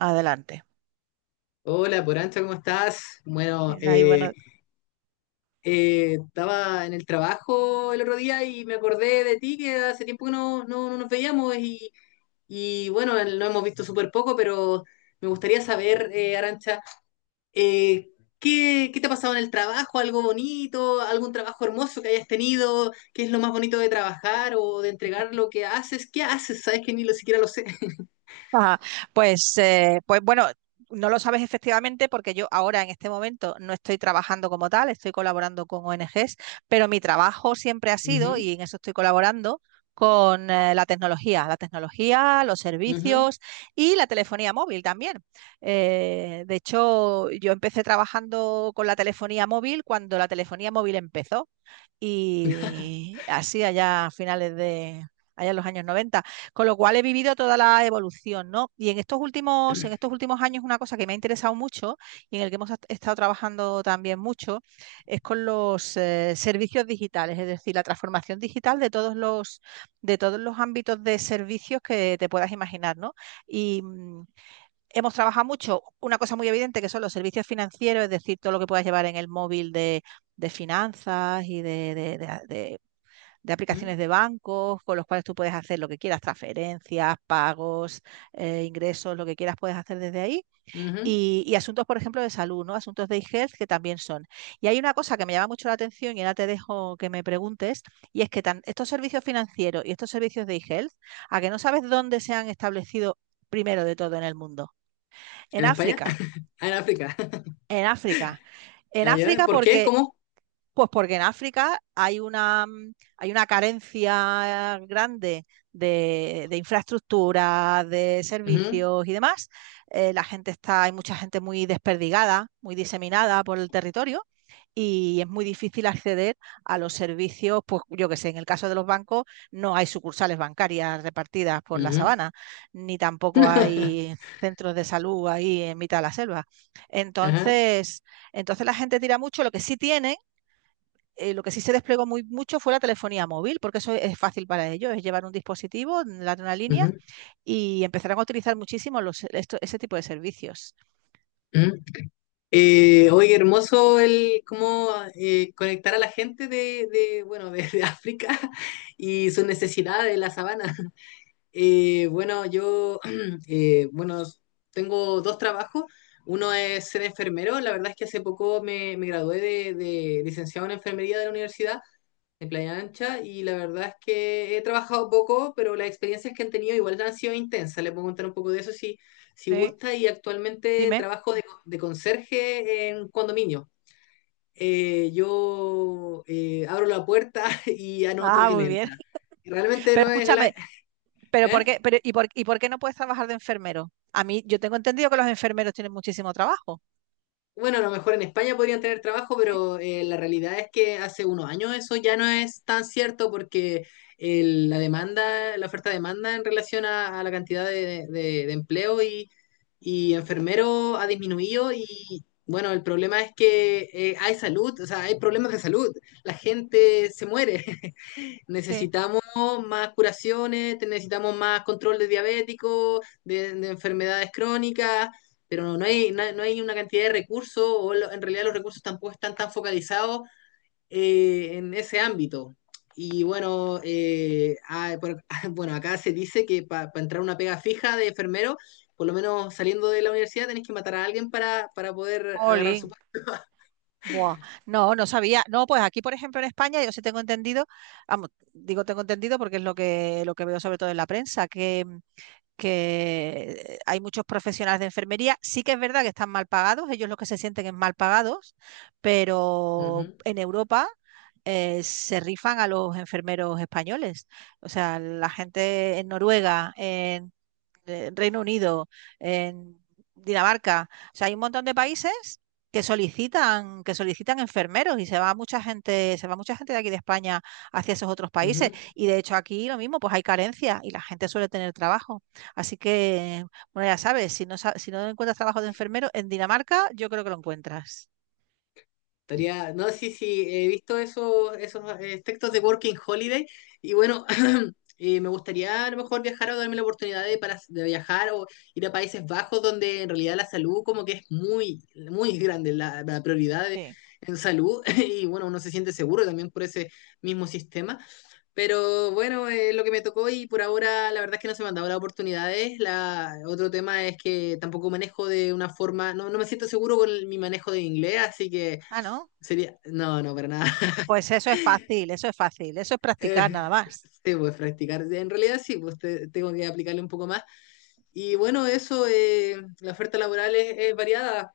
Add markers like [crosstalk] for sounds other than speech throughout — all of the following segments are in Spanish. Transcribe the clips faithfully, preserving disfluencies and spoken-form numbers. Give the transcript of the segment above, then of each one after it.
Adelante. Hola, Porancha, ¿cómo estás? Bueno, Ahí eh, bueno, eh, Estaba en el trabajo el otro día y me acordé de ti, que hace tiempo que no, no- no nos veíamos y, y, bueno, lo hemos visto súper poco, pero me gustaría saber, eh, Arancha, eh, ¿qué, qué te ha pasado en el trabajo? ¿Algo bonito? ¿Algún trabajo hermoso que hayas tenido? ¿Qué es lo más bonito de trabajar o de entregar lo que haces? ¿Qué haces? Sabes que ni lo siquiera lo sé. [laughs] ajá. Pues, eh, pues bueno, no lo sabes efectivamente porque yo ahora en este momento no estoy trabajando como tal, estoy colaborando con O N Gs, pero mi trabajo siempre ha sido, Ujú, y en eso estoy colaborando, con eh, la tecnología, la tecnología, los ujú, servicios y la telefonía móvil también. Eh, de hecho, yo empecé trabajando con la telefonía móvil cuando la telefonía móvil empezó. Y así allá a finales de, allá en los años noventa, con lo cual he vivido toda la evolución, ¿no? Y en estos últimos, en estos últimos años una cosa que me ha interesado mucho y en el que hemos estado trabajando también mucho es con los eh, servicios digitales, es decir, la transformación digital de todos los de todos los ámbitos de servicios que te puedas imaginar, ¿no? Y, mm, hemos trabajado mucho una cosa muy evidente que son los servicios financieros, es decir, todo lo que puedas llevar en el móvil de, de finanzas y de, de, de, de de ujú, aplicaciones de bancos con los cuales tú puedes hacer lo que quieras: transferencias, pagos, eh, ingresos, lo que quieras puedes hacer desde ahí. ujú. Y, y asuntos, por ejemplo, de salud, ¿no? Asuntos de e-health que también son. Y hay una cosa que me llama mucho la atención y ahora te dejo que me preguntes, y es que tan, estos servicios financieros y estos servicios de e-health, a que no sabes dónde se han establecido primero de todo en el mundo. En ¿En España? África, [laughs] Ah, en África. [laughs] en África. En Ah, ¿ya? África ¿Por qué? porque ¿Cómo? pues porque en África hay una, hay una carencia grande de, de infraestructura, de Ujú, servicios y demás. Eh, la gente está, hay mucha gente muy desperdigada, muy diseminada por el territorio y es muy difícil acceder a los servicios, pues yo que sé, en el caso de los bancos no hay sucursales bancarias repartidas por la ujú. sabana, ni tampoco hay [laughs] centros de salud ahí en mitad de la selva. Ajá, Entonces, entonces la gente tira mucho, lo que sí tienen eh, lo que sí se desplegó muy mucho fue la telefonía móvil, porque eso es fácil para ellos, es llevar un dispositivo, dar una línea ujú, y empezarán a utilizar muchísimo los, esto, ese tipo de servicios. ujú. Eh, oye, hermoso el cómo eh, conectar a la gente de, de, bueno, de, de África [laughs] y sus necesidades de la sabana. Eh, bueno, yo, [clears throat] eh, bueno, tengo dos trabajos. Uno es ser enfermero. La verdad es que hace poco me, me gradué de, de licenciado en enfermería de la universidad de playa ancha, y la verdad es que he trabajado poco, pero las experiencias que han tenido igual han sido intensas. Le puedo contar un poco de eso si si ¿Sí? gusta, y actualmente Dime. trabajo de, de conserje en condominio. Eh, yo eh, abro la puerta [laughs] y anoto Ah, quién muy bien. entra. Y realmente Pero no es la... escúchame, pero ¿por ¿eh? qué, pero, y, por, ¿y por qué no puedes trabajar de enfermero? A mí, yo tengo entendido que los enfermeros tienen muchísimo trabajo. Bueno, a lo mejor en España podrían tener trabajo, Sí, pero eh, la realidad es que hace unos años eso ya no es tan cierto porque el- la demanda, la oferta-demanda en relación a, a la cantidad de, de- de empleo y, y enfermeros ha disminuido, y bueno, el problema es que eh, hay salud, o sea, hay problemas de salud, la gente se muere. [laughs] sí. Necesitamos más curaciones, necesitamos más control de diabéticos, de, de enfermedades crónicas, pero no, no hay, no, hay no hay una cantidad de recursos, o lo- en realidad los recursos tampoco están tan focalizados eh, en ese ámbito. Y bueno, eh, ah, por- [laughs] bueno, acá se dice que para entrar a una pega fija de enfermero, por lo menos saliendo de la universidad, tenés que matar a alguien para, para poder agarrar su Jolín. puesto. Buah, no, no sabía. No, pues aquí, por ejemplo, en España, yo sí tengo entendido, vamos, digo tengo entendido porque es lo que, lo que veo sobre todo en la prensa, que que hay muchos profesionales de enfermería. Sí que es verdad que están mal pagados, ellos lo que se sienten es mal pagados, pero en Europa eh, se rifan a los enfermeros españoles. O sea, la gente en Noruega, en eh, Reino Unido, en Dinamarca. O sea, hay un montón de países que solicitan, que solicitan enfermeros y se va mucha gente, se va mucha gente de aquí de España hacia esos otros Ujú, ujú. países. Y de hecho aquí lo mismo, pues hay carencia y la gente suele tener trabajo. Así que, bueno, ya sabes, si no, sa- si no encuentras trabajo de enfermero en Dinamarca, yo creo que lo encuentras. Estaría, no, sí, sí, he visto esos, esos eh, textos de Working Holiday, y bueno, [clears throat] eh, me gustaría a lo mejor viajar o darme la oportunidad de, para, de viajar o ir a Países Bajos, donde en realidad la salud como que es muy, muy grande, la, la prioridad de- Sí. en salud [laughs] y bueno, uno se siente seguro también por ese mismo sistema. Pero bueno, eh, lo que me tocó, y por ahora la verdad es que no se me han dado las oportunidades. La, otro tema es que tampoco manejo de una forma, no, no me siento seguro con el- mi manejo de inglés, así que... Ah, ¿no? Sería, no, no, para nada. [laughs] Pues eso es fácil, eso es fácil, eso es practicar Eh, nada más. sí, pues practicar. En realidad sí, pues te- tengo que aplicarle un poco más. Y bueno, eso, eh, la oferta laboral es, es variada.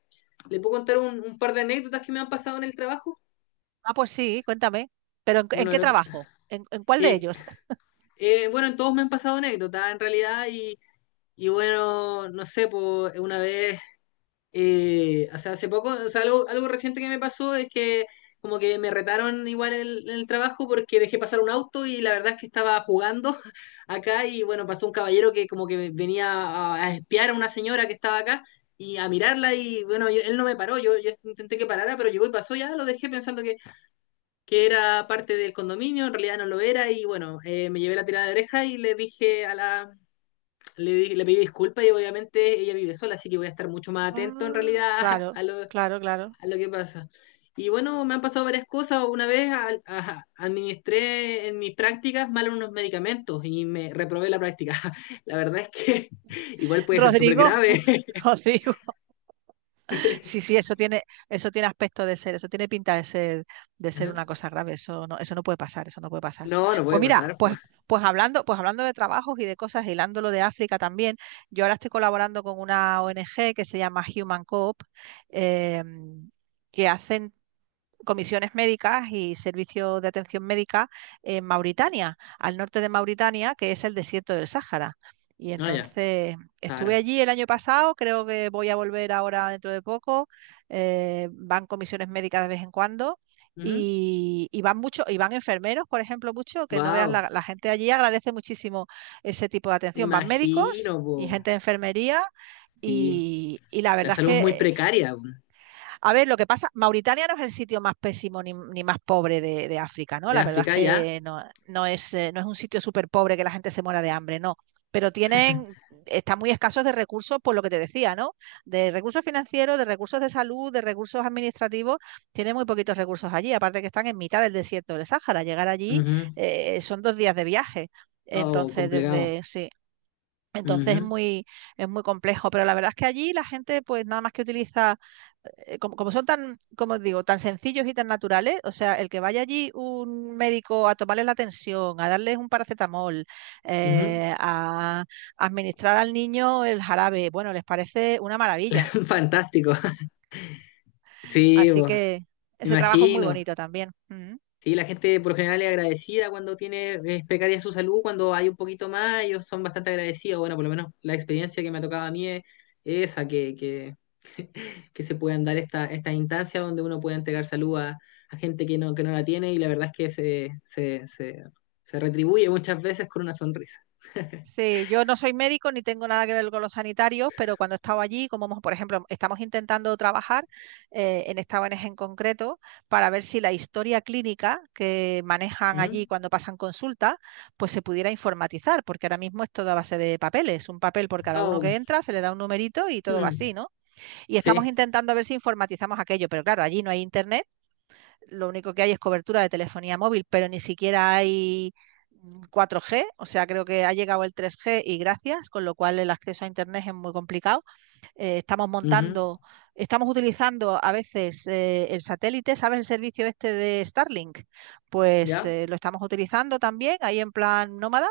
¿Le puedo contar un, un par de anécdotas que me han pasado en el trabajo? Ah, pues sí, cuéntame. ¿Pero en, en Bueno, qué el otro- trabajo? ¿En, en cuál de eh, ellos? eh, bueno, en todos me han pasado anécdotas, en realidad, y, y bueno, no sé, pues una vez Eh, o sea, hace poco, o sea, algo, algo reciente que me pasó es que como que me retaron igual en el, en el trabajo porque dejé pasar un auto, y la verdad es que estaba jugando [laughs] acá, y bueno, pasó un caballero que como que venía a, a espiar a una señora que estaba acá y a mirarla, y bueno, yo- él no me paró, yo, yo intenté que parara, pero llegó y pasó, ya lo dejé pensando que, que era parte del condominio, en realidad no lo era, y bueno, eh, me llevé la tirada de oreja y le dije a la, le, di- le pedí disculpas, y obviamente ella vive sola, así que voy a estar mucho más atento en Ah, realidad [laughs] a, claro, a lo, a claro, claro. lo que pasa. Y bueno, me han pasado varias cosas. Una vez al- a- administré en mis prácticas mal unos medicamentos y me reprobé la práctica. [laughs] La verdad es que [laughs] igual puede ser súper Rodrigo, grave. [laughs] Rodrigo. Sí, sí, [laughs] eso tiene, eso tiene aspecto de ser, eso tiene pinta de ser, de ser Ajá. una cosa grave. Eso no, eso no puede pasar, eso no puede pasar. No, no Pues puede mira, pasar, pues, pues. pues hablando, pues hablando de trabajos y de cosas, hilando lo de África también, yo ahora estoy colaborando con una O N G que se llama Human Coop, em, que hacen comisiones médicas y servicios de atención médica en Mauritania, al norte de Mauritania, que es el desierto del Sáhara. Y Ah, ya, entonces estuve Sara. allí el año pasado, creo que voy a volver ahora dentro de poco. eh, van comisiones médicas de vez en cuando y, y van mucho, y van enfermeros, por ejemplo, mucho, que no veas Wow, la, la gente allí agradece muchísimo ese tipo de me atención. Van médicos imagino, po. y gente de enfermería Sí, y, y la la verdad es salud es muy que precaria po. a ver, lo que pasa, Mauritania no es el sitio más pésimo ni, ni más pobre de, de, África, ¿no? De La verdad es África ya. que no, no es, eh, no es un sitio súper pobre que la gente se muera de hambre, no. Pero tienen, están muy escasos de recursos, por lo que te decía, ¿no? De recursos financieros, de recursos de salud, de recursos administrativos, tienen muy poquitos recursos allí. Aparte que están en mitad del desierto del Sáhara. Llegar allí Ujú. eh, son dos días de viaje. Oh, Entonces, complicado. desde, sí, entonces es Ujú. muy, es muy complejo, pero la verdad es que allí la gente pues nada más que utiliza, eh, como, como son tan, como digo, tan sencillos y tan naturales, o sea, el que vaya allí un médico a tomarle la tensión, a darles un paracetamol, Ujú. eh, a administrar al niño el jarabe, bueno, les parece una maravilla. [laughs] Fantástico. Sí, Así pues, que ese trabajo es muy imagino. bonito también. Sí, la gente por lo general es agradecida; cuando tiene, es precaria su salud, cuando hay un poquito más, ellos son bastante agradecidos. Bueno, por lo menos la experiencia que me ha tocado a mí es esa, que, que, [laughs] que se puedan dar esta, esta instancia donde uno puede entregar salud a, a gente que no, que no la tiene, y la verdad es que se, se, se, se retribuye muchas veces con una sonrisa. Sí, yo no soy médico ni tengo nada que ver con los sanitarios, pero cuando he estado allí, como hemos- por ejemplo, estamos intentando trabajar eh, en esta O N G en concreto para ver si la historia clínica que manejan allí ¿Mm? cuando pasan consulta, pues se pudiera informatizar, porque ahora mismo es todo a base de papeles, un papel por cada uno que Oh, entra, se le da un numerito y todo va mm, así, ¿no? Y estamos sí, intentando ver si informatizamos aquello, pero claro, allí no hay internet, lo único que hay es cobertura de telefonía móvil, pero ni siquiera hay cuatro G, o sea, creo que ha llegado el tres G y gracias, con lo cual el acceso a Internet es muy complicado. Eh, estamos ujú, montando, estamos utilizando a veces eh, el satélite, ¿sabes el servicio este de Starlink? Pues ¿ya? eh, lo estamos utilizando también ahí en plan nómada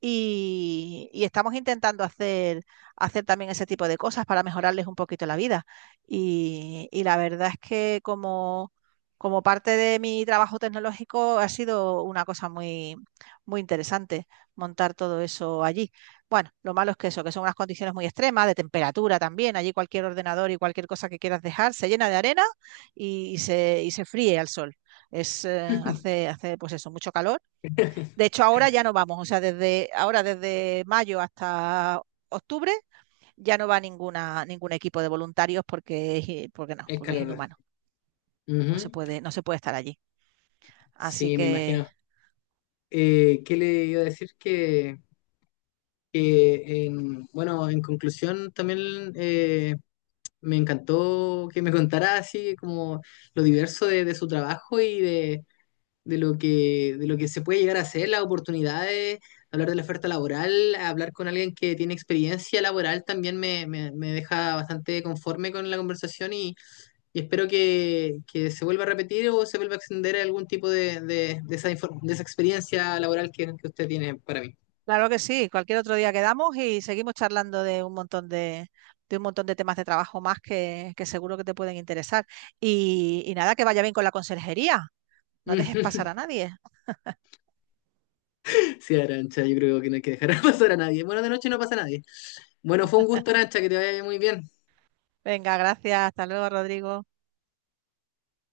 y, y estamos intentando hacer, hacer también ese tipo de cosas para mejorarles un poquito la vida. Y, y la verdad es que como, como parte de mi trabajo tecnológico ha sido una cosa muy, muy interesante montar todo eso allí. Bueno, lo malo es que eso, que son unas condiciones muy extremas, de temperatura también. Allí cualquier ordenador y cualquier cosa que quieras dejar se llena de arena y, y se, y se fríe al sol. Es, eh, [laughs] hace, hace pues eso, mucho calor. De hecho, ahora ya no vamos, o sea, desde ahora, desde mayo hasta octubre, ya no va ninguna, ningún equipo de voluntarios porque, porque no, Es porque es calor. inhumano. No se puede, no se puede estar allí. Así Sí, me que, imagino. Eh, ¿qué le iba a decir? Que, que en, bueno, en conclusión también eh, me encantó que me contara así como lo diverso de, de su trabajo y de, de lo que, de lo que se puede llegar a hacer, las oportunidades, hablar de la oferta laboral, hablar con alguien que tiene experiencia laboral también me, me, me deja bastante conforme con la conversación, y espero que, que se vuelva a repetir o se vuelva a extender algún tipo de, de, de esa, infor- de esa experiencia laboral que, que usted tiene para mí. claro que sí, cualquier otro día quedamos y seguimos charlando de un montón de, de un montón de temas de trabajo más que, que seguro que te pueden interesar. Y, y nada, que vaya bien con la conserjería. No dejes pasar a [laughs] nadie. Sí, Arancha, yo creo que no hay que dejar [laughs] pasar a nadie. Bueno, de noche no pasa a nadie. Bueno, fue un gusto, Arancha, que te vaya muy bien. Venga, gracias. Hasta luego, Rodrigo.